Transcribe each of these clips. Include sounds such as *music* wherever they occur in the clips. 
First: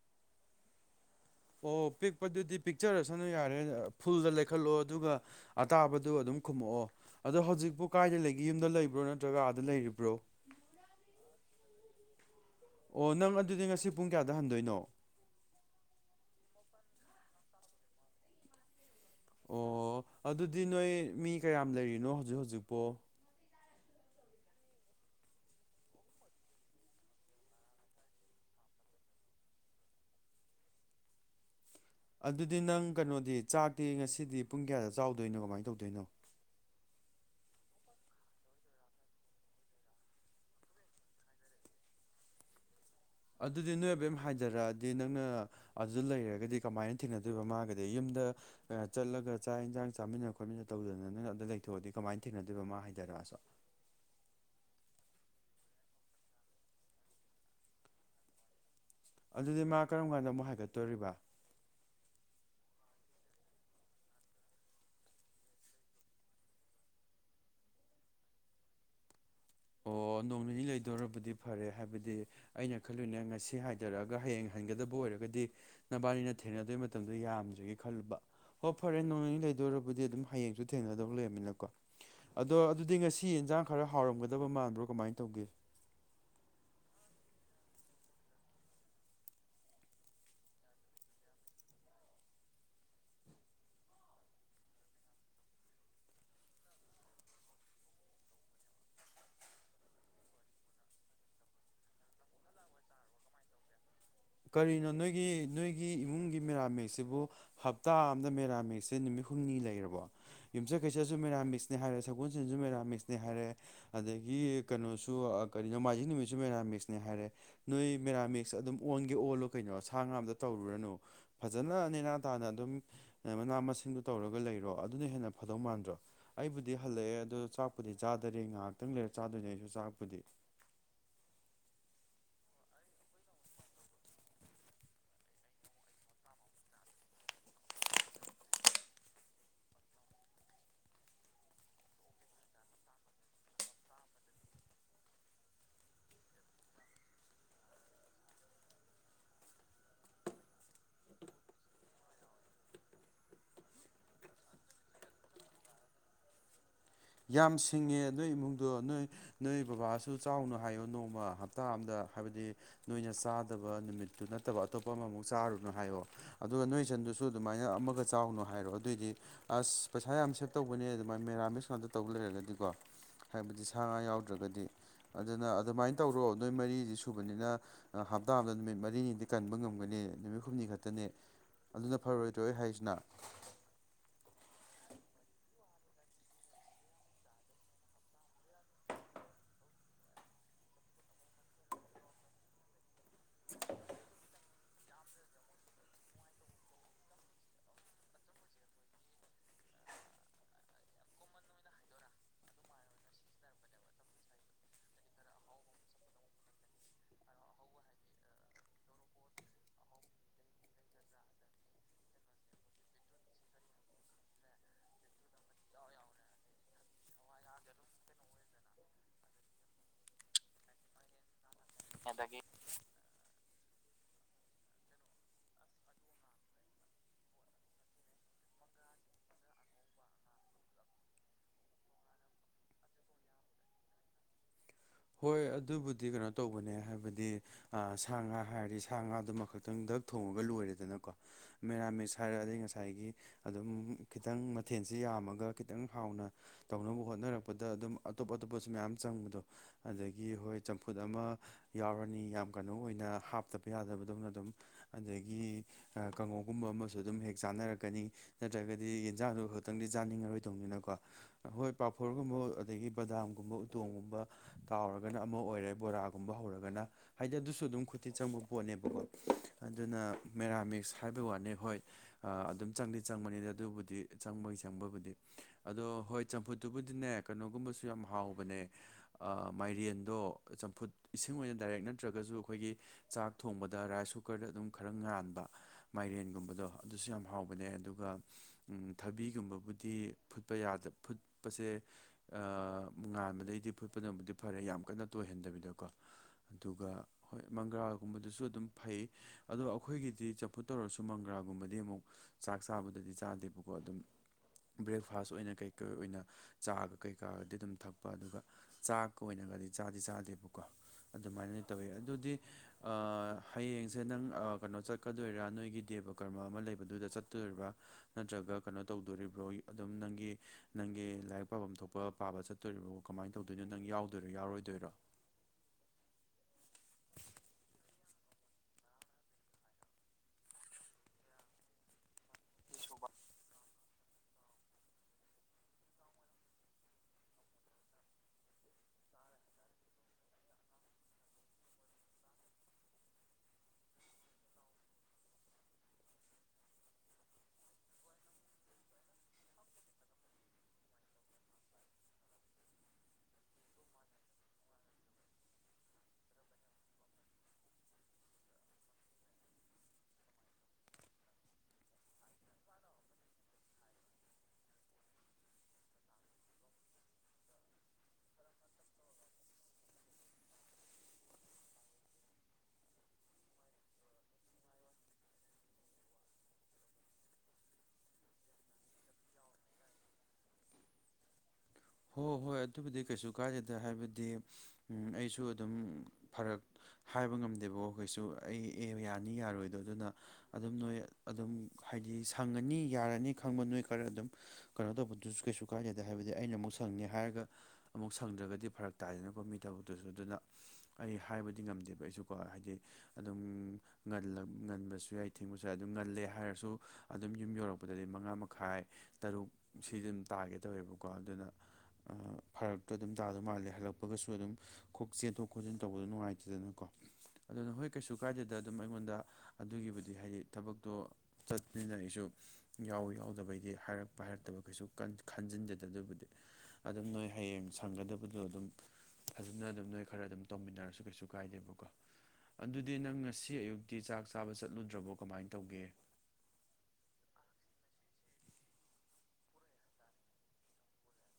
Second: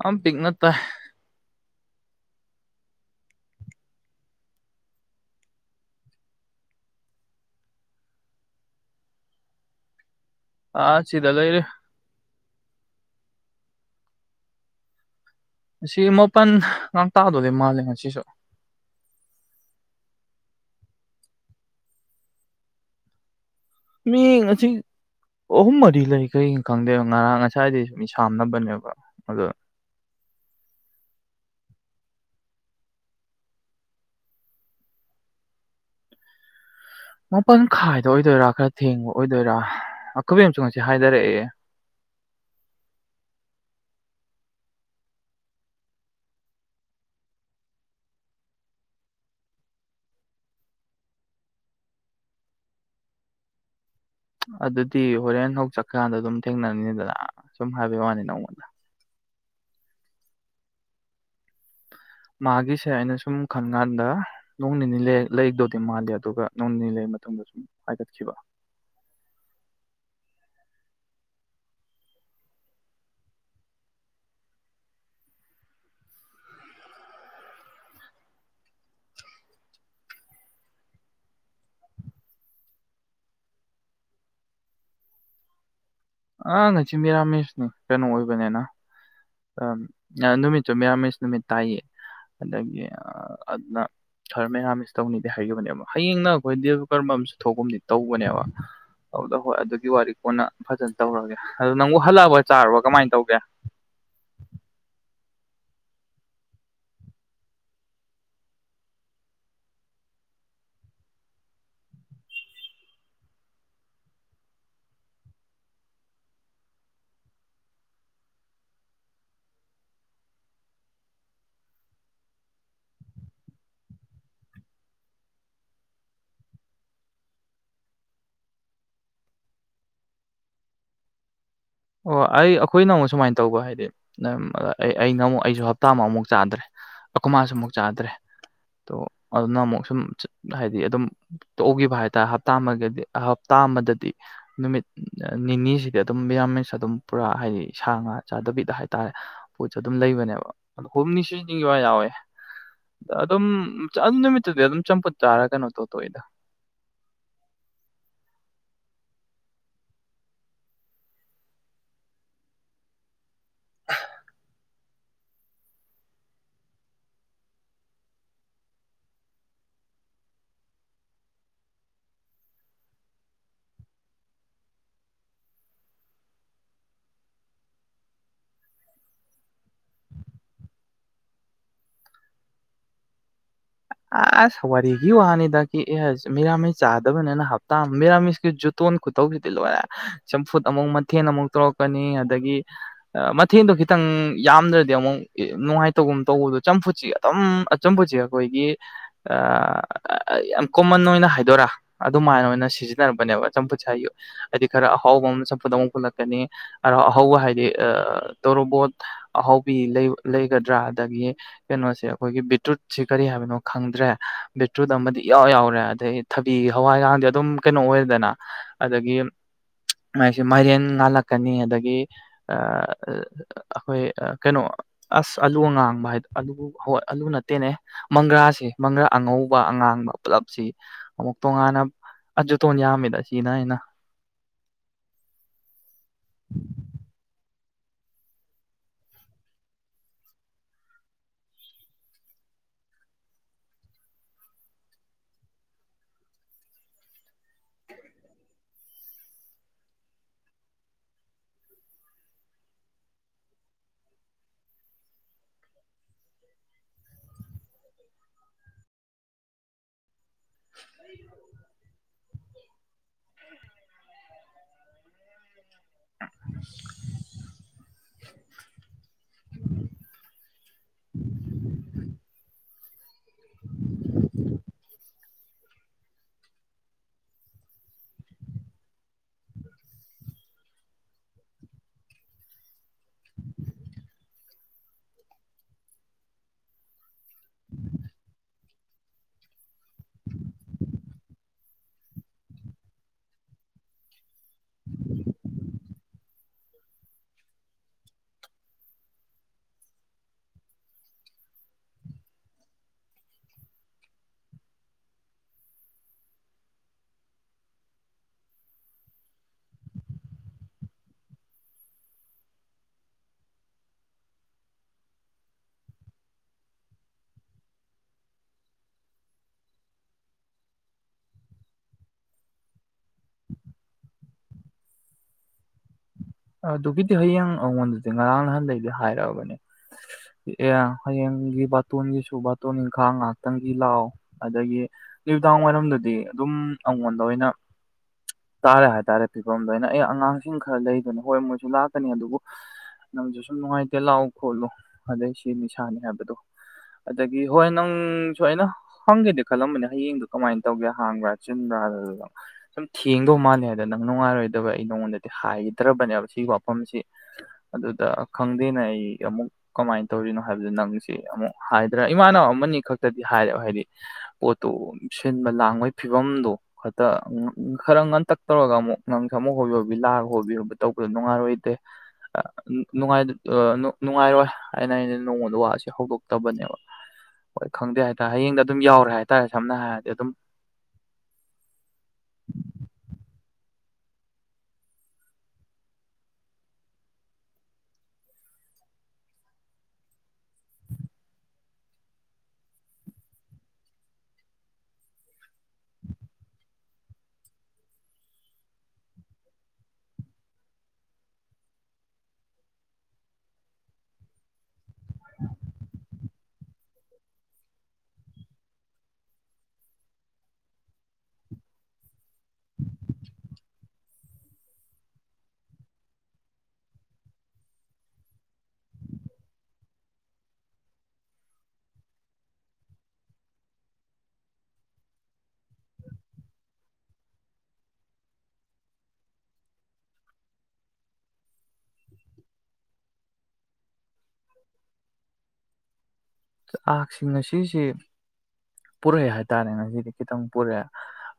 ꯌꯥꯝ ꯄꯤꯛꯅ ꯇꯥꯏ ꯑꯣ ꯄꯤꯛꯄꯗꯨꯗꯤ ꯄꯤꯛꯆꯔꯁꯅꯨ ꯌꯥꯔꯦ ꯐꯨꯜꯗ ꯂꯩꯈꯠꯂꯣ ꯑꯗꯨꯒ ꯑꯇꯥꯕꯗꯨ ꯑꯗꯨꯝ ꯈꯨꯝꯃꯛꯑꯣ ꯑꯗꯣ ꯍꯧꯖꯤꯛꯄꯨ ꯀꯥꯏꯗ ꯂꯩꯒꯦ ꯌꯨꯝꯗ ꯂꯩꯕ꯭ꯔꯣ ꯅꯠꯇ꯭ꯔꯒ ꯑꯥꯗ ꯂꯩꯔꯤꯕ꯭ꯔꯣ ꯑꯥ ꯁꯤꯗ ꯂꯩꯔꯤ ꯑꯣ ꯅꯪ ꯑꯗꯨꯗꯤ ꯉꯁꯤ ꯄꯨꯡ ꯀꯌꯥꯗ ꯍꯟꯗꯣꯏꯅꯣ ꯁꯤ ꯃꯥꯄꯟ ꯉꯥꯛ ꯇꯥꯗꯧꯗꯤ ꯃꯥꯜꯂꯦ ꯉꯁꯤꯁꯨ ꯑꯣ ꯑꯗꯨꯗꯤ ꯅꯣꯏ ꯃꯤ ꯀꯌꯥꯝ ꯂꯩꯔꯤꯅꯣ ꯍꯧꯖꯤꯛ ꯍꯧꯖꯤꯛꯄꯣ ꯃꯤ ꯉꯁꯤ ꯑꯣ ꯑꯍꯨꯝ ꯃꯔꯤ ꯂꯩ ꯀꯔꯤꯒꯤꯅꯣ ꯈꯪꯗꯦ ꯉꯔꯥꯡ ꯉꯁꯥꯏꯗꯒꯤ ꯁꯨꯝ ꯁꯝꯅꯕꯅꯦꯕ ꯑꯗꯣ ꯑꯗꯨꯗꯤ ꯅꯪ ꯀꯩꯅꯣꯗꯤ ꯆꯥꯛꯇꯤ ꯉꯁꯤꯗꯤ ꯄꯨꯡ ꯀꯌꯥꯗ ꯆꯥꯎꯗꯣꯏꯅꯣ ꯀꯃꯥꯏꯅ ꯇꯧꯗꯣꯏꯅꯣ ꯃꯄꯜ ꯃꯈꯥꯏꯗ ꯑꯣꯏꯗꯣꯏꯔꯥ ꯈꯔ ꯊꯦꯡꯕ ꯑꯣꯏꯗꯣꯏꯔꯥ ꯑꯩꯈꯣꯏ ꯕꯦꯝꯃꯁꯨ ꯉꯁꯤ ꯍꯥꯏꯗꯔꯛꯑꯦ ꯑꯗꯨꯗꯤ ꯅꯣꯏ ꯑꯕꯦꯝ ꯍꯥꯏꯗꯔꯛꯑꯗꯤ ꯅꯪꯅ ꯑꯗꯨꯗ ꯂꯩꯔꯒꯗꯤ ꯀꯃꯥꯏꯅ ꯊꯦꯡꯅꯗꯣꯏꯕ ꯃꯥꯒꯗꯤ ꯌꯨꯝꯗ ꯆꯠꯂꯒ ꯆꯥꯛ ꯌꯦꯟꯁꯥꯡ ꯆꯥꯃꯤꯟꯅ ꯈꯣꯠꯃꯤꯟꯅ ꯇꯧꯗꯅ ꯅꯪ ꯑꯗ ꯂꯩꯊꯣꯛꯑꯗꯤ ꯀꯃꯥꯏꯅ ꯊꯦꯡꯅꯗꯣꯏꯕ ꯃꯥ ꯍꯥꯏꯗꯔꯛꯑꯁꯨ ꯑꯗꯨꯗꯤ ꯍꯣꯔꯦꯟ ꯆꯠꯈ꯭ꯔꯀꯥꯟꯗ ꯑꯗꯨꯝ ꯊꯦꯡꯅꯅꯤꯗꯅ ꯁꯨꯝ ꯍꯥꯏꯕꯩ ꯋꯥꯅꯤ ꯅꯪꯉꯣꯟꯗ ꯑꯗꯨꯗꯤ ꯃꯥ ꯀꯔꯝ ꯀꯥꯟꯗ ꯑꯃꯨꯛ ꯍꯥꯏꯒꯠꯇꯣꯔꯤꯕ ꯃꯥꯒꯤꯁꯦ ꯑꯩꯅ ꯁꯨꯝ ꯈꯟ ꯀꯥꯟꯗ ꯅꯣꯡ ꯅꯤꯅꯤ ꯂꯩ ꯂꯩꯗꯧꯗꯤ ꯃꯥꯜꯂꯦ ꯑꯗꯨꯒ ꯅꯣꯡ ꯅꯤꯅꯤ ꯂꯩ ꯃꯇꯨꯡꯗ ꯑꯃꯨꯛ ꯍꯥꯏꯒꯠꯈꯤꯗꯧꯕ ꯑꯣ ꯅꯣꯡ ꯅꯤꯅꯤ ꯂꯩꯗꯣꯏ ꯑꯣꯏꯔꯕꯨꯗꯤ ꯐꯔꯦ ꯍꯥꯏꯕꯗꯤ ꯑꯩꯅ ꯈꯜꯂꯨꯏꯅ ꯉꯁꯤ ꯍꯥꯏꯊꯔꯛꯑꯒ ꯍꯌꯦꯡ ꯍꯟꯒꯗꯕ ꯑꯣꯏꯔꯒꯗꯤ ꯅꯕꯥꯅꯤꯅ ꯊꯦꯡꯅꯗꯣꯏ ꯃꯇꯝꯗꯣ ꯌꯥꯝꯗ꯭ꯔꯦꯒꯤ ꯈꯜꯂꯨꯕ ꯍꯣꯏ ꯐꯔꯦ ꯅꯣꯡ ꯅꯤꯅꯤ ꯂꯩꯗꯣꯏ ꯑꯣꯏꯔꯕꯨꯗꯤ ꯑꯗꯨꯝ ꯍꯌꯦꯡꯁꯨ ꯊꯦꯡꯅꯗꯧ ꯂꯩꯔꯕꯅꯤꯅꯀꯣ ꯑꯗꯣ ꯑꯗꯨꯗꯤ ꯉꯁꯤ ꯏꯟꯖꯥꯡ ꯈꯔ ꯍꯥꯎꯔꯝꯒꯗꯕ ꯃꯥꯟꯕ꯭ꯔꯣ ꯀꯃꯥꯏꯅ ꯇꯧꯒꯦ ꯑ ꯉꯁꯤ ꯃꯦꯔꯥꯃꯦꯁꯅꯤ ꯀꯩꯅꯣ ꯑꯣꯏꯕꯅꯤꯅ ꯅꯨꯃꯤꯠꯇꯨ ꯃꯦꯔꯥꯃꯦꯁ ꯅꯨꯃꯤꯠ ꯇꯥꯏꯌꯦ ꯑꯗꯒꯤ ꯑꯗꯨꯅ ꯃꯦꯔꯥꯃꯤꯁ ꯇꯧꯅꯤꯗꯤ ꯍꯥꯏꯅꯕꯅꯦꯕ ꯍꯌꯦꯡꯅ ꯑꯩꯈꯣꯏ ꯗꯦꯕ ꯀꯔꯃ ꯑꯃꯁꯨ ꯊꯣꯛꯄꯒꯨꯝꯗꯤ ꯇꯧꯕꯅꯦꯕ ꯑꯗꯨꯗ ꯍꯣꯏ ꯑꯗꯨꯒꯤ ꯋꯥꯔꯤ ꯀꯣꯟꯅ ꯐꯖꯅ ꯇꯧꯔꯒꯦ ꯑꯗꯨꯗꯣ ꯅꯪꯕꯨ ꯍꯜꯂꯛꯑꯕ ꯆꯥꯔꯕ ꯀꯃꯥꯏꯅ ꯇꯧꯒꯦ ꯀꯔꯤꯅꯣ ꯅꯣꯏꯒꯤ ꯅꯣꯏꯒꯤ ꯏꯃꯨꯡꯒꯤ ꯃꯦꯔꯥꯃꯦꯁ ꯁꯤꯕꯨ ꯍꯞꯇꯥ ꯑꯃꯗ ꯃꯦꯔꯥꯃꯤꯁꯁꯦ ꯅꯨꯃꯤꯠ ꯍꯨꯝꯅꯤ ꯂꯩꯔꯕꯣ ꯌꯨꯝꯁꯀꯩꯁ ꯁꯨ ꯃꯦꯔꯥꯃꯤꯁꯅꯦ ꯍꯥꯏꯔꯦ ꯁꯒꯣꯜꯁꯦꯟꯁꯨ ꯃꯦꯔꯥꯃꯤꯁꯅꯦ ꯍꯥꯏꯔꯦ ꯑꯗꯒꯤ ꯀꯩꯅꯣꯁꯨ ꯀꯔꯤ ꯅꯣꯡꯃꯥꯏꯖꯤꯡ ꯅꯨꯃꯤꯠꯁꯨ ꯃꯦꯔꯥꯃꯦꯁꯅꯦ ꯍꯥꯏꯔꯦ ꯅꯣꯏ ꯃꯦꯔꯥꯃꯤꯁ ꯑꯗꯨꯝ ꯑꯣꯟꯒꯦ ꯑꯣꯜꯂꯣ ꯀꯩꯅꯣ ꯁꯥ ꯉꯥ ꯑꯃꯗ ꯇꯧꯔꯨꯔꯅꯨ ꯐꯖꯅ ꯅꯦꯅꯥ ꯇꯥꯅ ꯑꯗꯨꯝ ꯃꯅꯥ ꯃꯁꯤꯡꯗꯨ ꯇꯧꯔꯒ ꯂꯩꯔꯣ ꯑꯗꯨꯅ ꯍꯦꯟꯅ ꯐꯗꯧ ꯃꯥꯟꯗ꯭ꯔꯣ ꯑꯩꯕꯨꯗꯤ ꯍꯜꯂꯛꯑꯦ ꯑꯗꯨ ꯆꯥꯛꯄꯨꯗꯤ ꯆꯥꯗꯔꯤ ꯉꯥꯏꯍꯥꯛꯇꯪ ꯂꯩꯔ ꯆꯥꯗꯣꯏꯅꯦ ꯑꯩꯁꯨ ꯆꯥꯛꯄꯨꯗꯤ ꯑꯣ ꯑꯩ ꯑꯩꯈꯣꯏꯅ ꯑꯃꯨꯛ ꯁꯨꯃꯥꯏꯅ ꯇꯧꯕ ꯍꯥꯏꯗꯤ ꯑꯩꯅ ꯑꯃꯨꯛ ꯑꯩꯁꯨ ꯍꯞꯇꯥ ꯑꯃ ꯑꯃꯨꯛ ꯆꯥꯗ꯭ꯔꯦ ꯑꯩꯈꯣꯏꯃꯥꯁꯨ ꯑꯃꯨꯛ ꯆꯥꯗ꯭ꯔꯦ ꯑꯗꯤ ꯑꯗꯨꯅ ꯑꯃꯨꯛ ꯁꯨꯝ ꯍꯥꯏꯗꯤ ꯑꯗꯨꯝ ꯇꯣꯛꯈꯤꯕ ꯍꯥꯏꯇꯥꯔꯦ ꯍꯞꯇꯥ ꯑꯃꯗꯗꯤ ꯍꯞꯇꯥ ꯑꯃꯗꯗꯤ ꯅꯨꯃꯤꯠ ꯅꯤꯅꯤꯁꯤꯗꯤ ꯑꯗꯨꯝ ꯃꯦꯔꯥꯃꯦꯁ ꯑꯗꯨꯝ ꯄꯨꯔꯥ ꯍꯥꯏꯗꯤ ꯁꯥ ꯉꯥ ꯆꯥꯗꯕꯤꯗ ꯍꯥꯏꯇꯥꯔꯦ ꯄꯣꯠꯁꯨ ꯑꯗꯨꯝ ꯂꯩꯕꯅꯦꯕ ꯑ ꯍꯨꯝꯅꯤ ꯁꯨꯖꯤꯟꯒꯤꯕꯁꯨ ꯌꯥꯎꯋꯦ ꯑꯗꯨꯝ ꯑꯗꯨ ꯅꯨꯃꯤꯠꯇꯨꯗꯤ ꯑꯗꯨꯝ ꯆꯝꯐꯨꯠ ꯆꯥꯔꯒ ꯀꯩꯅꯣ ꯇꯧꯊꯣꯛꯏꯗ ꯌꯥꯝ ꯁꯤꯡꯉꯦ ꯅꯣꯏ ꯏꯃꯨꯡꯗꯣ ꯅꯣꯏ ꯅꯣꯏ ꯕꯕꯥꯁꯨ ꯆꯥꯎꯅ ꯍꯥꯏꯌꯣ ꯅꯣꯡꯃ ꯍꯞꯇꯥ ꯑꯃꯗ ꯍꯥꯏꯕꯗꯤ ꯅꯣꯏꯅ ꯆꯥ ꯐꯠꯇꯕ ꯅꯨꯃꯤꯠꯇꯨ ꯅꯠꯇꯕ ꯑꯇꯣꯞꯄ ꯑꯃꯃꯨꯛ ꯆꯥꯔꯨꯅꯨ ꯍꯥꯏꯌꯣ ꯑꯗꯨꯒ ꯅꯣꯏ ꯏꯆꯟꯗꯨꯁꯨ ꯑꯗꯨꯃꯥꯏꯅ ꯑꯃꯒ ꯆꯥꯎꯅꯣ ꯍꯥꯏꯔꯣ ꯑꯗꯨꯑꯣꯏꯗꯤ ꯑꯁ ꯄꯩꯁꯥ ꯌꯥꯝ ꯁꯦꯞ ꯇꯧꯕꯅꯦ ꯑꯗꯨꯃꯥꯏꯅ ꯃꯦꯔꯥꯃꯤꯁ ꯉꯥꯛꯇ ꯇꯧꯕ ꯂꯩꯔꯒꯗꯤꯀꯣ ꯍꯥꯏꯕꯗꯤ ꯁꯥ ꯉꯥ ꯌꯥꯎꯗ꯭ꯔꯒꯗꯤ ꯑꯗꯨꯅ ꯑꯗꯨꯃꯥꯏꯅ ꯇꯧꯔꯣ ꯅꯣꯏ ꯃꯔꯤꯁꯤ ꯁꯨꯕꯅꯤꯅ ꯍꯞꯇꯥ ꯑꯃꯗ ꯅꯨꯃꯤꯠ ꯃꯔꯤꯅꯤꯗꯤ ꯀꯟꯕ ꯉꯝꯒꯅꯤ ꯅꯨꯃꯤꯠ ꯍꯨꯝꯅꯤ ꯈꯛꯇꯅꯦ ꯑꯗꯨꯅ ꯐꯔꯣꯏꯗ꯭ꯔꯣ ꯑꯩ ꯍꯥꯏꯁꯤꯅ ꯑꯁ ꯋꯥꯔꯤꯒꯤ ꯋꯥꯅꯤꯗ ꯑꯦꯁ ꯃꯤꯔꯥꯃꯤꯁ ꯆꯥꯗꯕꯅꯤꯅ ꯍꯞꯇꯥ ꯃꯤꯔꯥꯃꯤꯁꯀꯤ ꯇꯣꯟ ꯈꯨꯇꯧꯁꯤꯗꯤ ꯂꯣꯏꯔꯦ ꯆꯝꯐꯨꯠ ꯑꯃꯨꯛ ꯃꯊꯦꯟ ꯑꯃꯨꯛ ꯇꯧꯔꯛꯀꯅꯤ ꯑꯗꯒꯤ ꯃꯊꯦꯜꯗꯣ ꯈꯤꯇꯪ ꯌꯥꯝꯗ꯭ꯔꯗꯤ ꯑꯃꯨꯛ ꯅꯨꯡꯉꯥꯏꯇꯧꯒꯨꯝ ꯇꯧꯕꯗꯣ ꯆꯝꯐꯨꯠꯁꯤ ꯑꯗꯨꯝ ꯑꯆꯨꯝꯕꯁꯦ ꯑꯩꯈꯣꯏꯒꯤ ꯌꯥꯝ ꯀꯣꯃꯟ ꯑꯣꯏꯅ ꯍꯥꯏꯗꯣꯏꯔꯥ ꯑꯗꯨꯃꯥꯏꯅ ꯑꯣꯏꯅ ꯁꯤꯖꯤꯟꯅꯔꯝꯕꯅꯦꯕ ꯆꯝꯐꯨꯠꯁꯦ ꯍꯥꯏ ꯍꯥꯏꯗꯤ ꯈꯔ ꯑꯍꯥꯎꯕ ꯑꯃ ꯆꯝꯐꯨꯠ ꯑꯃꯨꯛ ꯐꯨꯠꯂꯛꯀꯅꯤ ꯑꯣ ꯑꯍꯧꯕ ꯍꯥꯏꯗꯤ ꯇꯣꯔꯣꯕꯣꯠ ꯑꯍꯥꯎꯕꯤ ꯂꯩꯒꯗ꯭ꯔꯥ ꯑꯗꯒꯤ ꯀꯩꯅꯣꯁꯦ ꯑꯩꯈꯣꯏꯒꯤ ꯕꯤꯇ꯭ꯔꯨꯠꯁꯦ ꯀꯔꯤ ꯍꯥꯏꯕꯅꯣ ꯈꯪꯗ꯭ꯔꯦ ꯕꯤꯠꯔꯨꯠ ꯑꯃꯗꯤ ꯏꯌꯥꯎ ꯌꯥꯎꯔꯦ ꯑꯗꯩ ꯊꯕꯤ ꯍꯋꯥꯏꯒꯥꯗꯤ ꯑꯗꯨꯝ ꯀꯩꯅꯣ ꯑꯣꯏꯗꯅ ꯑꯗꯒꯤ ꯃꯥꯁꯤ ꯃꯥꯏꯔꯦꯟ ꯉꯥꯜꯂꯛꯀꯅꯤ ꯑꯗꯒꯤ ꯑ ꯑꯩꯈꯣꯏ ꯀꯩꯅꯣ ꯑꯁ ꯑꯂꯨ ꯉꯥꯡꯕ ꯍꯥꯏꯗ ꯑꯂꯨ ꯍꯣꯏ ꯑꯂꯨ ꯅꯠꯇꯦꯅꯦ ꯃꯪꯒ꯭ꯔꯥꯁꯦ ꯃꯪꯒ꯭ꯔꯥ ꯑꯉꯧꯕ ꯑꯉꯥꯡꯕ ꯄꯨꯂꯞꯁꯤ ꯑꯃꯨꯛ ꯇꯣꯉꯥꯜꯅ ꯖꯣꯇꯣꯜ ꯌꯥꯝꯃꯦꯗ ꯑꯁꯤ ꯑꯅꯥꯅꯤꯅ ꯍꯣꯏ ꯑꯗꯨꯕꯨꯗꯤ ꯀꯩꯅꯣ ꯇꯧꯕꯅꯦ ꯍꯥꯏꯕꯗꯤ ꯁꯥ ꯉꯥ ꯍꯥꯏꯔꯗꯤ ꯁꯥ ꯉꯥꯗꯨ ꯑꯃꯈꯛꯇꯪ ꯗꯛ ꯊꯣꯡꯉꯒ ꯂꯣꯏꯔꯦꯗꯅꯀꯣ ꯃꯦꯔꯥꯃꯤꯁ ꯍꯥꯏꯔ ꯗꯤ ꯉꯁꯥꯏꯒꯤ ꯑꯗꯨꯝ ꯈꯤꯇꯪ ꯃꯊꯦꯜꯁꯤ ꯌꯥꯝꯃꯒ ꯈꯤꯇꯪ ꯍꯥꯎꯅ ꯇꯧꯅꯕ ꯍꯣꯠꯅꯔꯛꯄꯗ ꯑꯗꯨꯝ ꯑꯇꯣꯞ ꯑꯇꯣꯞꯄꯁꯨ ꯃꯌꯥꯝ ꯆꯪꯕꯗꯣ ꯑꯗꯒꯤ ꯍꯣꯏ ꯆꯝꯐꯨꯠ ꯑꯃ ꯌꯥꯎꯔꯅꯤ ꯌꯥꯝ ꯀꯩꯅꯣ ꯑꯣꯏꯅ ꯍꯥꯞꯇꯕ ꯌꯥꯗꯕꯗꯧꯅ ꯑꯗꯨꯝ ꯑꯗꯒꯤ ꯀꯥꯡꯉꯣꯒꯨꯝꯕ ꯑꯃꯁꯨ ꯑꯗꯨꯝ ꯍꯦꯛ ꯆꯥꯅꯔꯛꯀꯅꯤ ꯅꯠꯇ꯭ꯔꯒꯗꯤ ꯌꯦꯟꯁꯥꯡꯗꯨ ꯈꯛꯇꯪꯗꯤ ꯆꯥꯅꯤꯡꯉꯔꯣꯏ ꯅꯤꯅꯀꯣ ꯍꯣꯏ ꯄꯥꯐꯣꯔꯒꯨꯝꯕ ꯑꯗꯒꯤ ꯕꯗꯥꯝꯒꯨꯝꯕ ꯎꯇꯣꯡꯒꯨꯝꯕ ꯇꯥꯎꯔꯒꯅ ꯑꯃ ꯑꯣꯏꯔꯦ ꯕꯣꯔꯥꯒꯨꯝꯕ ꯍꯧꯔꯒꯅ ꯍꯥꯏꯗꯤ ꯑꯗꯨꯁꯨ ꯑꯗꯨꯝ ꯈꯨꯠꯇꯤ ꯆꯪꯕ ꯄꯣꯠꯅꯦꯕꯀꯣ ꯑꯗꯨꯅ ꯃꯦꯔꯥꯃꯤꯛꯁ ꯍꯥꯏꯕ ꯋꯥꯅꯦ ꯍꯣꯏ ꯑꯗꯨꯝ ꯆꯪꯗꯤ ꯆꯪꯕꯅꯤꯗ ꯑꯗꯨꯕꯨꯗꯤ ꯆꯪꯕꯒꯤ ꯆꯪꯕꯕꯨꯗꯤ ꯑꯗꯣ ꯍꯣꯏ ꯆꯝꯐꯨꯠꯇꯨꯕꯨꯗꯤꯅꯦ ꯀꯩꯅꯣꯒꯨꯝꯕꯁꯨ ꯌꯥꯝ ꯍꯥꯎꯕꯅꯦ ꯃꯥꯏꯔꯦꯟꯗꯣ ꯆꯝꯐꯨꯠ ꯏꯁꯤꯡ ꯑꯣꯏꯅ ꯗꯥꯏꯔꯦꯛ ꯅꯠꯇ꯭ꯔꯒꯁꯨ ꯑꯩꯈꯣꯏꯒꯤ ꯆꯥꯛ ꯊꯣꯡꯕꯗ ꯔꯥꯏꯁ ꯀꯨꯀꯔꯗ ꯑꯗꯨꯝ ꯈꯔ ꯉꯥꯟꯕ ꯃꯥꯏꯔꯦꯟꯒꯨꯝꯕꯗꯣ ꯑꯗꯨꯁꯨ ꯌꯥꯝ ꯍꯥꯎꯕꯅꯦ ꯑꯗꯨꯒ ꯊꯕꯤꯒꯨꯝꯕꯕꯨꯗꯤ ꯐꯨꯠꯄ ꯌꯥꯗꯕ ꯐꯨꯠꯄꯁꯦ ꯑ ꯉꯥꯟꯕꯗꯩꯗꯤ ꯐꯨꯠꯄꯗꯕꯨꯗꯤ ꯐꯔꯦ ꯌꯥꯝ ꯀꯟꯅ ꯇꯣꯏꯍꯟꯗꯕꯤꯗꯀꯣ ꯑꯗꯨꯒ ꯍꯣꯏ ꯃꯪꯒ꯭ꯔꯥꯒꯨꯝꯕꯗꯁꯨ ꯑꯗꯨꯝ ꯐꯩ ꯑꯗꯣ ꯑꯩꯈꯣꯏꯒꯤꯗꯤ ꯆꯐꯨꯠ ꯇꯧꯔꯁꯨ ꯃꯪꯒ꯭ꯔꯥꯒꯨꯝꯕꯗꯤ ꯑꯃꯨꯛ ꯆꯥꯛ ꯆꯥꯕꯗꯗꯤ ꯆꯥꯗꯦꯕꯀꯣ ꯑꯗꯨꯝ ꯕ꯭ꯔꯦꯛꯐꯥꯁ ꯑꯣꯏꯅ ꯀꯩꯀꯩ ꯑꯣꯏꯅ ꯆꯥꯒ ꯀꯩꯀꯥꯒꯗꯤ ꯑꯗꯨꯝ ꯊꯛꯄ ꯑꯗꯨꯒ ꯆꯥꯛ ꯑꯣꯏꯅꯒꯗꯤ ꯆꯥꯗꯤ ꯆꯥꯗꯦꯕꯀꯣ ꯑꯗꯨꯃꯥꯏꯅ ꯇꯧꯋꯤ ꯑꯗꯨꯗꯤ ꯍꯌꯦꯡꯁꯦ ꯅꯪ ꯀꯩꯅꯣ ꯆꯠꯀꯗꯣꯏꯔꯥ ꯅꯣꯏꯒꯤ ꯗꯦꯕ ꯀꯔꯃ ꯑꯃ ꯂꯩꯕꯗꯨꯗ ꯆꯠꯇꯣꯏꯔ ꯅꯠꯇ꯭ꯔꯒ ꯀꯩꯅꯣ ꯇꯧꯗꯣꯔꯤꯕ꯭ꯔꯣ ꯑꯗꯨꯝ ꯅꯪꯒꯤ ꯅꯪꯒꯤ ꯂꯥꯏꯔꯤꯛ ꯄꯥꯐꯝ ꯊꯣꯛꯄ ꯄꯥꯕ ꯆꯠꯇꯣꯔꯤꯕꯣ ꯀꯃꯥꯏꯅ ꯇꯧꯗꯣꯏꯅꯣ ꯅꯪ ꯌꯥꯎꯗꯣꯏꯔꯣ ꯌꯥꯎꯔꯣꯏꯗꯣꯏꯔ ꯑꯗꯨꯒꯤꯗꯤ ꯍꯌꯦꯡ ꯑꯩꯉꯣꯟꯗꯗꯤ ꯉꯔꯥꯡ ꯅꯍꯥꯟꯗꯒꯤꯩꯗꯤ ꯍꯥꯏꯔꯛꯑꯕꯅꯦ ꯑꯦ ꯍꯌꯦꯡꯒꯤ ꯕꯥꯇꯣꯟꯒꯤꯁꯨ ꯕꯥꯇꯣꯟ ꯏꯪꯈꯥꯡ ꯉꯥꯏꯍꯥꯛꯇꯪ ꯏ ꯂꯥꯎ ꯑꯗꯒꯤ ꯅꯨꯃꯤꯗꯥꯡ ꯋꯥꯏꯔꯝꯗꯗꯤ ꯑꯗꯨꯝ ꯑꯩꯉꯣꯟꯗ ꯑꯣꯏꯅ ꯇꯥꯔꯦ ꯍꯥꯏꯇꯥꯔꯦ ꯐꯤꯕꯝꯗꯣ ꯑꯩꯅ ꯑꯩ ꯑꯉꯥꯡꯁꯤꯡ ꯈꯔ ꯂꯩꯗꯅ ꯍꯣꯏ ꯃꯣꯏꯁꯨ ꯂꯥꯛꯀꯅꯤ ꯑꯗꯨꯕꯨ ꯅꯪꯁꯨ ꯁꯨꯝ ꯅꯨꯡꯉꯥꯏꯇꯦ ꯂꯥꯛꯎ ꯈꯣꯠꯂꯨ ꯑꯗꯩ ꯁꯤꯅꯤꯁꯥꯅꯤ ꯍꯥꯏꯕꯗꯣ ꯑꯗꯒꯤ ꯍꯣꯏ ꯅꯪꯁꯨ ꯑꯩꯅ ꯍꯪꯒꯦꯗꯤ ꯈꯜꯂꯝꯕꯅꯤ ꯍꯌꯦꯡꯗꯨꯣ ꯀꯃꯥꯏꯅ ꯇꯧꯒꯦ ꯍꯥꯡꯕ꯭ꯔꯥ ꯆꯤꯟꯕ꯭ꯔꯥ ꯑꯗꯨ ꯁꯨꯝ ꯊꯦꯡꯗꯧ ꯃꯥꯜꯂꯦꯗ ꯅꯪ ꯅꯨꯡꯉꯥꯏꯔꯣꯏꯗꯕ ꯑꯩ ꯅꯉꯣꯟꯗꯗꯤ ꯍꯥꯏꯗ꯭ꯔꯕꯅꯦꯕ ꯁꯤꯒꯤ ꯋꯥꯐꯝꯁꯤ ꯑꯗꯨꯗ ꯈꯪꯗꯦꯅ ꯑꯩ ꯑꯃꯨꯛ ꯀꯃꯥꯏꯅ ꯇꯧꯔꯤꯅꯣ ꯍꯥꯏꯕꯗꯨ ꯅꯪꯁꯤ ꯑꯃꯨꯛ ꯍꯥꯏꯗ꯭ꯔꯥ ꯏꯃꯥꯟꯅꯕ ꯑꯃꯅꯤ ꯈꯛꯇꯗꯤ ꯍꯥꯏꯔꯦ ꯍꯥꯏꯗꯤ ꯄꯣꯠꯇꯣ ꯁꯤꯟꯕ ꯂꯥꯡꯕꯒꯤ ꯐꯤꯕꯝꯗꯣ ꯈꯛꯇ ꯈꯔ ꯉꯟꯇꯛ ꯇꯧꯔꯒ ꯑꯃꯨꯛ ꯅꯪꯁꯦ ꯑꯃꯨꯛ ꯍꯣꯕꯤ ꯍꯣꯕꯤ ꯂꯥꯛꯑꯒ ꯍꯣꯕꯤ ꯍꯣꯕꯤ ꯇꯧꯕꯗꯣ ꯅꯨꯡꯉꯥꯏꯔꯣꯏꯗꯦ *inaudible* *unintelligible* ꯅꯨꯡꯉꯥꯏꯔꯣꯏ ꯑꯩꯅ ꯑꯩꯅ ꯅꯉꯣꯡꯗ ꯋꯥꯁꯦ ꯍꯧꯗꯣꯛꯇꯕꯅꯦꯕ ꯍꯣꯏ ꯈꯪꯗꯦ ꯍꯥꯏꯇꯥꯔꯦ ꯍꯌꯦꯡꯗ ꯑꯗꯨꯝ ꯌꯥꯎꯔꯦ ꯍꯥꯏꯇꯥꯔꯦ ꯁꯝꯅ ꯍꯥꯏꯔꯗꯤ ꯑꯗꯨꯝ ꯍꯣꯏ ꯍꯣꯏ ꯑꯗꯨꯕꯨꯗꯤ ꯀꯩꯁꯨ ꯀꯥꯏꯗꯦꯗ ꯍꯥꯏꯕꯗꯤ ꯎꯝ ꯑꯩꯁꯨ ꯑꯗꯨꯝ ꯎꯝ ꯐꯔꯛ ꯍꯥꯏꯕ ꯉꯝꯗꯦꯕ ꯑꯩꯈꯣꯏꯁꯨ ꯑꯩ ꯑꯦ ꯌꯥꯅꯤ ꯌꯥꯔꯣꯏꯗꯣ ꯑꯗꯨꯅ ꯑꯗꯨꯝ ꯅꯣꯏ ꯑꯗꯨꯝ ꯍꯥꯏꯗꯤ ꯁꯪꯉꯅꯤ ꯌꯥꯔꯅꯤ ꯈꯪꯕ ꯅꯣꯏ ꯈꯔ ꯑꯗꯨꯝ ꯀꯩꯅꯣ ꯇꯧꯕꯗꯨꯁꯨ ꯀꯩꯁꯨ ꯀꯥꯏꯗꯦꯗ ꯍꯥꯏꯕꯗꯤ ꯑꯩꯅ ꯑꯃꯨꯛ ꯁꯪꯅꯤ ꯍꯥꯏꯔꯒ ꯑꯃꯨꯛ ꯁꯪꯗ꯭ꯔꯒꯗꯤ ꯐꯔꯛ ꯇꯥꯏꯗꯅꯀꯣ ꯃꯤ ꯊꯕꯛꯇꯨꯁꯨ ꯑꯗꯨꯅ ꯑꯩ ꯍꯥꯏꯕꯗꯤ ꯉꯝꯗꯦꯕ ꯑꯩꯁꯨꯀꯣ ꯍꯥꯏꯗꯤ ꯑꯗꯨꯝ ꯉꯜꯂ ꯉꯟꯕꯁꯨ ꯁꯨ ꯌꯥꯏ ꯊꯦꯡꯕꯁꯦ ꯑꯗꯨꯝ ꯉꯜꯂꯦ ꯍꯥꯏꯔꯁꯨ ꯑꯗꯨꯝ ꯌꯨꯝ ꯌꯧꯔꯛꯄꯗꯗꯤ ꯃꯉꯥ ꯃꯈꯥꯏ ꯇꯔꯨꯛ ꯁꯤꯗꯤ ꯑꯗꯨꯝ ꯇꯥꯒꯦ ꯇꯧꯋꯦꯕꯀꯣ ꯑꯗꯨꯅ ꯑꯥ ꯐꯔꯛꯇꯣ ꯑꯗꯨꯝ ꯇꯥꯗꯧ ꯃꯥꯜꯂꯦ ꯍꯜꯂꯛꯄꯒꯁꯨ ꯑꯗꯨꯝ ꯈꯣꯛ ꯆꯦꯟꯊꯣꯛ ꯈꯣꯠꯆꯤꯟ ꯇꯧꯕꯗꯣ ꯅꯨꯡꯉꯥꯏꯇꯦꯗꯅꯀꯣ ꯑꯗꯨꯅ ꯍꯣꯏ ꯀꯩꯁꯨ ꯀꯥꯏꯗꯦꯗ ꯑꯗꯨꯝ ꯑꯩꯉꯣꯟꯗ ꯑꯗꯨꯒꯤꯕꯨꯗꯤ ꯍꯥꯏꯗꯤ ꯊꯕꯛꯇꯣ ꯆꯠꯄꯅꯤꯅꯥ ꯑꯩꯁꯨ ꯌꯥꯎꯏ ꯌꯥꯎꯗꯕꯩꯗꯤ ꯍꯥꯏꯔꯛꯄ ꯍꯥꯏꯔꯛꯇꯕ ꯀꯩꯁꯨ ꯀꯟ ꯈꯟꯖꯤꯟꯖꯗꯕꯗꯨ ꯑꯗꯨꯝ ꯅꯣꯏ ꯍꯌꯦꯡ ꯁꯪꯒꯗꯕꯗꯨ ꯑꯗꯨꯝ ꯐꯖꯅ ꯑꯗꯨꯝ ꯅꯣꯏ ꯈ꯭ꯔ ꯑꯗꯨꯝ ꯇꯧꯃꯤꯟꯅꯔꯁꯨ ꯀꯩꯁꯨ ꯀꯥꯏꯗꯦꯕꯀꯣ ꯑꯗꯨꯗꯤ ꯅꯪ ꯉꯁꯤ ꯑꯌꯨꯛꯀꯤ ꯆꯥꯛ ꯆꯥꯕ ꯆꯠꯂꯨꯗ꯭ꯔꯥꯕꯣ ꯀꯃꯥꯏꯅ ꯇꯧꯒꯦ *unintelligible* ꯁꯤ ꯉꯁꯤꯁꯤ ꯄꯨꯔꯛꯑꯦ ꯍꯥꯏꯇꯥꯔꯦ ꯉꯁꯤꯗꯤ ꯈꯤꯇꯪ ꯄꯨꯔꯛꯑꯦ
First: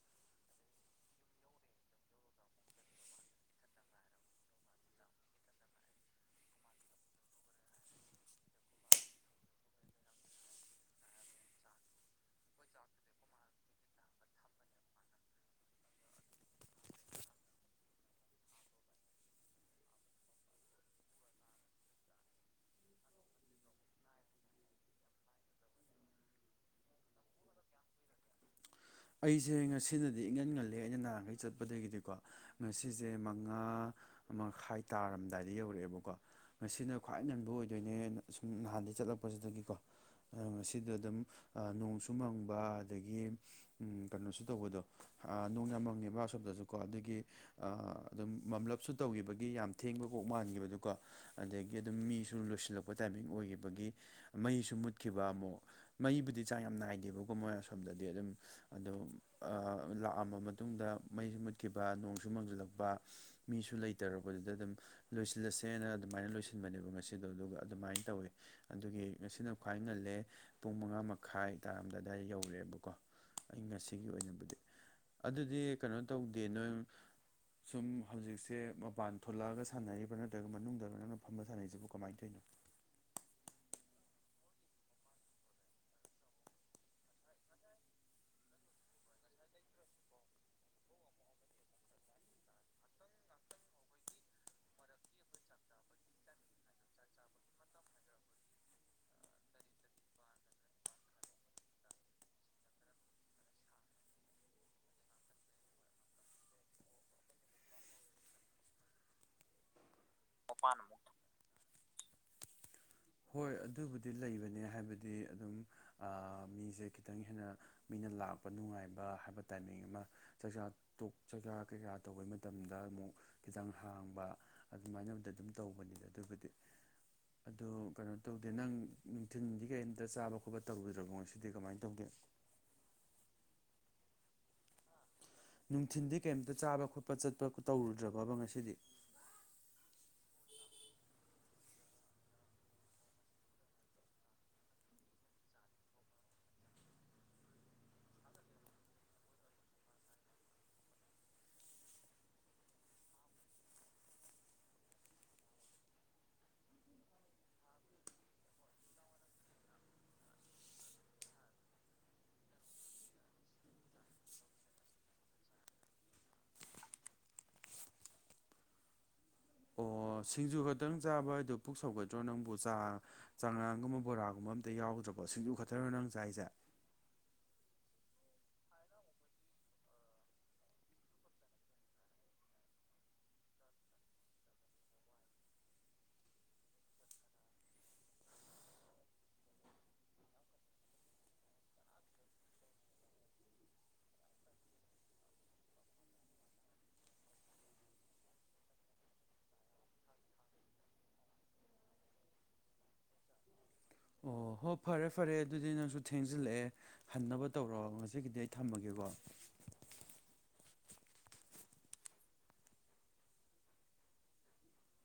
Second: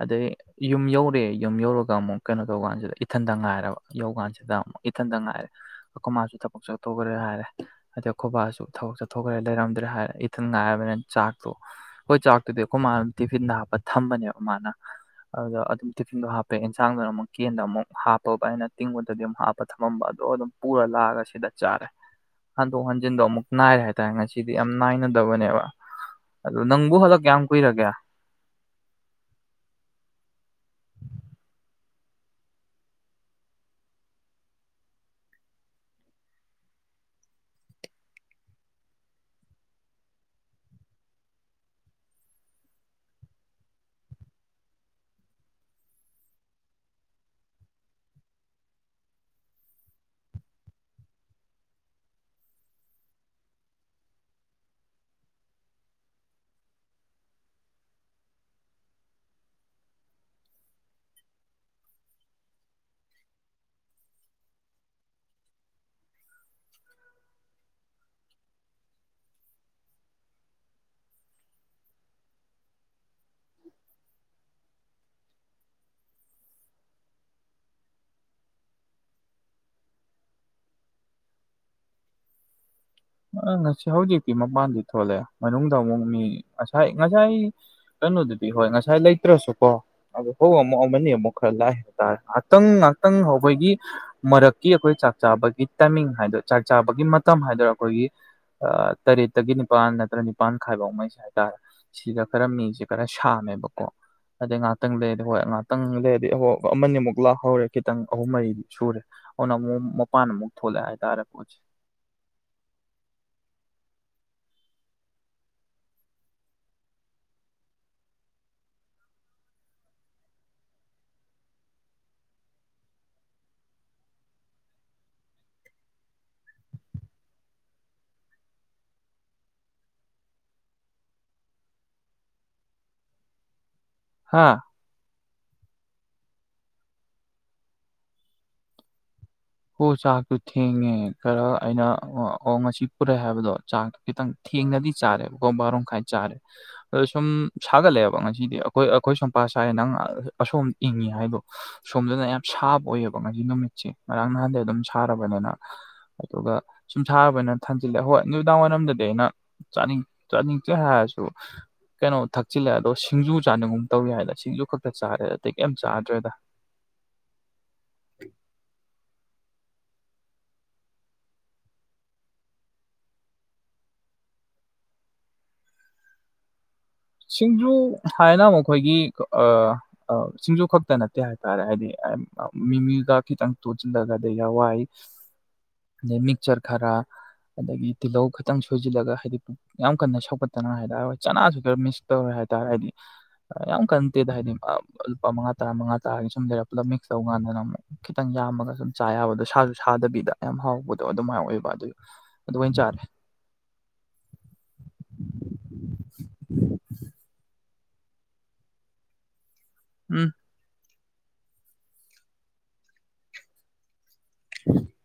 ꯑꯗꯒꯤ ꯌꯨꯝ ꯌꯧꯔꯦ ꯌꯨꯝ ꯌꯧꯔꯒ ꯑꯃꯨꯛ ꯀꯩꯅꯣ ꯇꯧ ꯀꯥꯟꯁꯤꯗ ꯏꯊꯟꯇ ꯉꯥꯏꯔꯕ ꯌꯧ ꯀꯥꯟꯁꯤꯗ ꯑꯃꯨꯛ ꯏꯊꯟꯇ ꯉꯥꯏꯔꯦ ꯑꯩꯈꯣꯏ ꯃꯥꯁꯨ ꯊꯕꯛ ꯆꯠꯊꯣꯛꯈ꯭ꯔꯦ ꯍꯥꯏꯔꯦ ꯑꯗꯩ ꯑꯩꯈꯣꯏꯕꯥꯁꯨ ꯊꯕꯛ ꯆꯠꯊꯣꯛꯈ꯭ꯔꯦ ꯂꯩꯔꯝ ꯍꯥꯏꯔꯦ ꯏꯊꯟꯉꯥꯏꯔꯕꯅꯤꯅ ꯆꯥꯛꯇꯣ ꯍꯣꯏ ꯆꯥꯛꯇꯨꯗꯤ ꯑꯩꯈꯣꯏ ꯃꯥꯅ ꯇꯤꯐꯤꯟꯗꯥ ꯍꯥꯞꯄ ꯊꯝꯕꯅꯦꯕ ꯃꯥꯅ ꯑꯗꯨꯗ ꯑꯗꯨꯝ ꯇꯤꯐꯤꯟꯗꯣ ꯍꯥꯞꯄꯦ ꯑꯦꯟꯁꯥꯡꯗꯨꯅ ꯑꯃꯨꯛ ꯀꯦꯟꯗ ꯑꯃꯨꯛ ꯍꯥꯞꯄꯕ ꯑꯩꯅ ꯇꯤꯡꯀꯣꯠꯇꯗꯤ ꯑꯃꯨꯛ ꯍꯥꯞ ꯄ ꯊꯝꯃꯝꯕ ꯑꯗꯣ ꯑꯗꯨꯝ ꯄꯨꯔ ꯂꯥꯛꯑꯒ ꯁꯤꯗ ꯆꯥꯔꯦ ꯍꯟꯗꯣꯛ ꯍꯟꯖꯤꯟꯗꯣ ꯑꯃꯨꯛ ꯅꯥꯏꯔꯦ ꯍꯥꯏꯇꯥꯔꯦ ꯉꯁꯤ ꯁꯤꯗꯤ ꯌꯥꯝ ꯅꯥꯏꯅꯗꯕꯅꯦꯕ ꯑꯗꯨ ꯅꯪꯕꯨ ꯍꯜꯂꯛ ꯀꯌꯥꯝ ꯀꯨꯏꯔꯒꯦ ꯑꯩꯁꯦ ꯉꯁꯤꯅꯗꯤ ꯏꯪꯉꯟ ꯉꯜꯂꯦ ꯑꯩꯅ ꯅꯍꯥꯟꯈꯩ ꯆꯠꯄꯗꯒꯤꯗꯤꯀꯣ ꯉꯁꯤꯁꯦ ꯃꯉꯥ ꯃꯈꯥꯏ ꯇꯥꯔꯝꯗꯥꯏꯗ ꯌꯧꯔꯛꯑꯦꯕꯀꯣ ꯃꯁꯤꯅ ꯈ꯭ꯋꯥꯏ ꯅꯟꯕ ꯑꯣꯏꯗꯣꯏꯅꯦ ꯁꯨꯝ ꯅꯍꯥꯟꯗꯒꯤ ꯆꯠꯂꯛꯄꯁꯤꯗꯒꯤꯀꯣ ꯉꯁꯤꯗ ꯑꯗꯨꯝ ꯅꯣꯡꯁꯨ ꯃꯪꯕ ꯑꯗꯒꯤ ꯀꯩꯅꯣꯁꯨ ꯇꯧꯕꯗꯣ ꯑ ꯅꯣꯡꯌꯥꯝꯅ ꯃꯪꯉꯦꯕ ꯑꯁꯣꯝꯗꯁꯨꯀꯣ ꯑꯗꯒꯤ ꯑꯥ ꯑꯗꯨꯝ ꯃꯝꯂꯞꯁꯨ ꯇꯧꯈꯤꯕꯒꯤ ꯌꯥꯝ ꯊꯦꯡꯕ ꯀꯣꯛ ꯃꯥꯟꯈꯤꯕꯗꯨꯀꯣ ꯑꯗꯒꯤ ꯑꯗꯨꯝ ꯃꯤꯁꯨ ꯂꯣꯏꯁꯤꯜꯂꯛꯄ ꯇꯥꯏꯃꯤꯡ ꯑꯣꯏꯈꯤꯕꯒꯤ ꯃꯩꯁꯨ ꯃꯨꯠꯈꯤꯕ ꯑꯃꯨꯛ ꯃꯩꯕꯨꯗꯤ ꯆꯥꯡ ꯌꯥꯝ ꯅꯥꯏꯗꯦꯕꯀꯣ ꯃꯣꯏ ꯑꯁꯣꯝꯗꯗꯤ ꯑꯗꯨꯝ ꯑꯗꯣ ꯑꯥ ꯂꯥꯛꯑꯝꯃ ꯃꯇꯨꯡꯗ ꯃꯩꯁꯨ ꯃꯨꯠꯈꯤꯕ ꯅꯣꯡꯁꯨ ꯃꯪꯁꯤꯜꯂꯛꯄ ꯃꯤꯁꯨ ꯂꯩꯇꯔꯕꯗ ꯑꯗꯨꯝ ꯂꯣꯏꯁꯤꯜꯂꯁꯦꯅ ꯑꯗꯨꯃꯥꯏꯅ ꯂꯣꯏꯁꯤꯟꯕꯅꯦꯕ ꯉꯁꯤꯗꯣ ꯑꯗꯨꯒ ꯑꯗꯨꯃꯥꯏꯅ ꯇꯧꯋꯦ ꯑꯗꯨꯒꯤ ꯉꯁꯤꯅ ꯈ꯭ꯋꯥꯏ ꯉꯜꯂꯦ ꯄꯨꯡ ꯃꯉꯥ ꯃꯈꯥꯏ ꯇꯥꯔꯝꯗꯥꯏ ꯑꯗꯨꯋꯥꯏꯗ ꯌꯧꯔꯛꯑꯦꯕꯀꯣ ꯑꯩ ꯉꯁꯤꯒꯤ ꯑꯣꯏꯅꯕꯨꯗꯤ ꯑꯗꯨꯗꯤ ꯀꯩꯅꯣ ꯇꯧꯗꯦ ꯅꯣꯏ ꯁꯨꯝ ꯍꯧꯖꯤꯛꯁꯦ ꯃꯄꯥꯟ ꯊꯣꯛꯂꯛꯑꯒ ꯁꯥꯟꯅꯔꯤꯕ꯭ꯔꯥ ꯅꯠꯇ꯭ꯔꯒ ꯃꯅꯨꯡꯗ ꯅꯪꯅ ꯐꯝꯕ ꯁꯥꯟꯅꯔꯤꯁꯤꯕꯨ ꯀꯃꯥꯏꯅ ꯇꯧꯔꯤꯅꯣ ꯑ ꯉꯁꯤ ꯍꯧꯖꯤꯛꯇꯤ ꯃꯄꯥꯟꯗꯤ ꯊꯣꯛꯂꯛꯦ ꯃꯅꯨꯡꯗ ꯑꯃꯨꯛ ꯃꯤ ꯉꯁꯥꯏ ꯉꯁꯥꯏ ꯀꯩꯅꯣꯗꯨꯗꯤ ꯍꯣꯏ ꯉꯁꯥꯏ ꯂꯩꯇ꯭ꯔꯁꯨꯀꯣ ꯑ ꯍꯣꯏ ꯑꯃꯨꯛ ꯑꯃꯅꯤ ꯑꯃꯨꯛ ꯈꯔ ꯂꯥꯛꯑꯦ ꯍꯥꯏꯕꯇꯥꯔꯦ ꯉꯥꯛꯇꯪ ꯉꯥꯏꯍꯥꯛꯇꯪ ꯍꯧꯕꯒꯤ ꯃꯔꯛꯀꯤ ꯑꯩꯈꯣꯏ ꯆꯥꯛ ꯆꯥꯕꯒꯤ ꯇꯥꯏꯃꯤꯡ ꯍꯥꯏ ꯆꯥꯛ ꯆꯥꯕꯒꯤ ꯃꯇꯝ ꯍꯥꯏꯗꯔ ꯑꯩꯈꯣꯏꯒꯤ ꯇꯔꯦꯠꯇꯒꯤ ꯅꯤꯄꯥꯜ ꯅꯠꯇ꯭ꯔ ꯅꯤꯄꯥꯟ ꯈꯥꯏꯕꯥꯎꯉꯩꯁꯦ ꯍꯥꯏꯇꯥꯔꯦ ꯁꯤꯗ ꯈꯔ ꯃꯤꯡꯁꯦ ꯈꯔ ꯁꯥꯡꯉꯦꯕꯀꯣ ꯑꯗꯩ ꯉꯍꯥꯛꯇꯪ ꯂꯩꯔꯗꯤ ꯍꯣꯏ ꯉꯥꯛꯇꯪ ꯂꯩꯔꯗꯤ ꯍꯣ ꯑꯃꯅꯤꯃꯨꯛ ꯂꯥꯛꯍꯧꯔꯦ ꯈꯤꯇꯪ ꯑꯍꯨꯝ ꯃꯔꯤꯗꯤ ꯁꯨꯔꯦ ꯑꯣꯅꯃꯄꯥꯟ ꯑꯃꯨꯛ ꯊꯣꯛꯂꯛ ꯑꯦ ꯍꯥꯏ ꯇꯥꯔꯦ ꯄꯣꯠꯁꯦ ꯍꯣꯏ ꯑꯗꯨꯕꯨꯗꯤ ꯂꯩꯕꯅꯦ ꯍꯥꯏꯕꯗꯤ ꯑꯗꯨꯝ ꯃꯤꯁꯦ ꯈꯤꯇꯪ ꯍꯦꯟꯅ ꯃꯤꯅ ꯂꯥꯛꯄ ꯅꯨꯡꯉꯥꯏꯕ ꯍꯥꯏꯕ ꯇꯥꯏꯃꯤꯡ ꯑꯃ ꯆꯥꯛꯆꯥ ꯇꯣꯛ ꯆꯥꯛꯆꯥ ꯀꯩꯀꯥ ꯇꯧꯕꯩ ꯃꯇꯝꯗ ꯑꯃꯨꯛ ꯈꯤꯇꯪ ꯍꯥꯡꯕ ꯑꯗꯨꯃꯥꯏꯅ ꯑꯃꯝꯗ ꯑꯗꯨꯝ ꯇꯧꯕꯅꯤꯗ ꯑꯗꯨꯕꯨꯗꯤ ꯑꯗꯣ ꯀꯩꯅꯣ ꯇꯧꯗꯦ ꯅꯪ ꯅꯨꯡꯊꯤꯟꯗꯤ ꯀꯩꯝꯇ ꯆꯥꯕ ꯈꯣꯠꯄ ꯇꯧꯔꯨꯗ꯭ꯔꯕꯣ ꯉꯁꯤꯗꯤ ꯀꯃꯥꯏꯅ ꯇꯧꯒꯦ ꯍꯥꯥ ꯅꯨꯡꯊꯤꯟꯗꯤ ꯀꯩꯝꯇ ꯆꯥꯕ ꯈꯣꯠꯄ ꯆꯠꯄ ꯇꯧꯔꯨꯗ꯭ꯔꯕꯥꯕꯥ ꯉꯁꯤꯗꯤ ꯑꯣ ꯆꯥꯛꯇꯣ ꯊꯦꯡꯉꯦ ꯈꯔ ꯑꯩꯅ ꯑꯣ ꯉꯁꯤ ꯄꯨꯔꯦ ꯍꯥꯏꯕꯗꯣ ꯆꯥꯛ ꯈꯤꯇꯪ ꯊꯦꯡꯅꯗꯤ ꯆꯥꯔꯦ ꯕꯥꯔꯣꯃꯈꯥꯏ ꯆꯥꯔꯦ ꯑꯗꯣ ꯁꯨꯝ ꯁꯥꯒꯠꯂꯛꯑꯦꯕ ꯉꯁꯤꯗꯤ ꯑꯩꯈꯣꯏ ꯑꯩꯈꯣꯏ ꯁꯨꯝꯄꯥ ꯁꯥꯏ ꯅꯪ ꯑꯁꯣꯝ ꯏꯪꯉꯤ ꯍꯥꯏꯗꯣ ꯁꯣꯝꯗꯅ ꯌꯥꯝ ꯁꯥꯕ ꯑꯣꯏꯌꯦꯕ ꯉꯁꯤ ꯅꯨꯃꯤꯠꯁꯦ ꯉꯔꯥꯡ ꯅꯍꯥꯟꯗꯩ ꯑꯗꯨꯝ ꯁꯥꯔꯕꯅꯤꯅ ꯑꯗꯨꯒ ꯁꯨꯝ ꯁꯥꯕꯅ ꯊꯝꯖꯤꯜꯂꯦ ꯍꯣꯏ ꯅꯨꯃꯤꯗꯥꯡ ꯋꯥꯏꯔꯝꯗꯗꯤ ꯑꯩꯅ ꯆꯥꯅꯤꯡ ꯆꯥꯅꯤꯡꯇꯦ ꯍꯥꯏꯔ꯭ꯁꯨ ꯀꯩꯅꯣ ꯊꯛꯆꯤꯜꯂꯦ ꯑꯗꯣ ꯁꯤꯡꯖꯨ ꯆꯥꯅꯤꯡꯒꯨꯝ ꯇꯧ ꯌꯥꯏꯗ ꯁꯤꯡꯖꯨ ꯈꯛꯇ ꯆꯥꯔꯦ ꯑꯇꯩ ꯀꯩꯝ ꯆꯥꯗ꯭ꯔꯦꯗ ꯑꯣ ꯁꯤꯡꯖꯨ ꯈꯛꯇꯪ ꯆꯥꯕ ꯍꯥꯏꯗꯣ ꯄꯨꯛ ꯁꯧꯒꯠꯇꯔꯣ ꯅꯪꯕꯨ ꯆꯥ ꯆꯉꯥꯡꯒꯨꯝꯕ ꯕꯣꯔꯥꯒꯨꯝꯕ ꯑꯝꯇ ꯌꯥꯎꯗ꯭ꯔꯕꯣꯠ ꯁꯤꯡꯖꯨ ꯈꯇꯔꯣ ꯅꯪ ꯆꯥꯏꯖꯦ ꯁꯤꯡꯖꯨ ꯍꯥꯏꯅ ꯃꯨꯛ ꯈꯣꯏꯒꯤ ꯑ ꯁꯤꯡꯖꯨ ꯈꯛꯇ ꯅꯠꯇꯦ ꯍꯥꯏꯇꯥꯔꯦ ꯍꯥꯏꯗꯤ ꯃꯤꯃꯤꯒ ꯈꯤꯇꯪ ꯇꯣꯠꯁꯤꯜꯂꯒꯗꯤ ꯍꯥꯋꯥꯏ *inaudible* ꯑꯗꯩꯩ ꯃꯤꯛꯆꯔ ꯈꯔ ꯑꯗꯒꯤ ꯇꯤꯜꯍꯧ ꯈꯤꯇꯪ ꯁꯣꯏꯖꯤꯜꯂꯒ ꯍꯥꯏꯗꯤ ꯌꯥꯝ ꯀꯟꯅ ꯁꯧꯒꯠꯇꯅ ꯍꯥꯏꯇꯥꯔꯦ ꯍꯣꯏ ꯆꯅꯥꯁꯨ ꯈꯔ ꯃꯤꯁ ꯇꯧꯔꯦ ꯍꯥꯏꯇꯥꯔꯦ ꯍꯥꯏꯗꯤ ꯌꯥꯝ ꯀꯟꯇꯦꯗ ꯍꯥꯏꯗꯤ ꯂꯨꯄꯥ ꯃꯉꯥ ꯇꯔꯥ ꯃꯉꯥ ꯇꯔꯥꯒꯤ ꯁꯨꯝ ꯂꯩꯔꯄꯗ ꯃꯤꯛꯁ ꯇꯧ ꯀꯥꯟꯗꯅ ꯑꯃꯨꯛ ꯈꯤꯇꯪ ꯌꯥꯝꯃꯒ ꯁꯨꯝ ꯆꯥ ꯌꯥꯕꯗꯣ ꯁꯥꯁꯨ ꯁꯥꯗꯕꯤꯗ ꯌꯥꯝ ꯍꯥꯎꯕꯗꯣ ꯑꯗꯨꯃꯥꯏꯅ ꯑꯣꯏꯕ ꯑꯗꯨ ꯑꯗꯨ ꯑꯣꯏ ꯆꯥꯔꯦ ꯑꯣ ꯍꯣ ꯐꯔꯦ ꯐꯔꯦ ꯑꯗꯨꯗꯤ ꯅꯪꯁꯨ ꯊꯦꯡꯖꯤꯜꯂꯛꯑꯦ ꯍꯟꯅꯕ ꯇꯧꯔꯛꯑꯣ ꯉꯁꯤ ꯁꯤꯒꯤꯗꯤ ꯑꯩ ꯊꯝꯃꯒꯦꯀꯣ ꯎꯝ *unintelligible*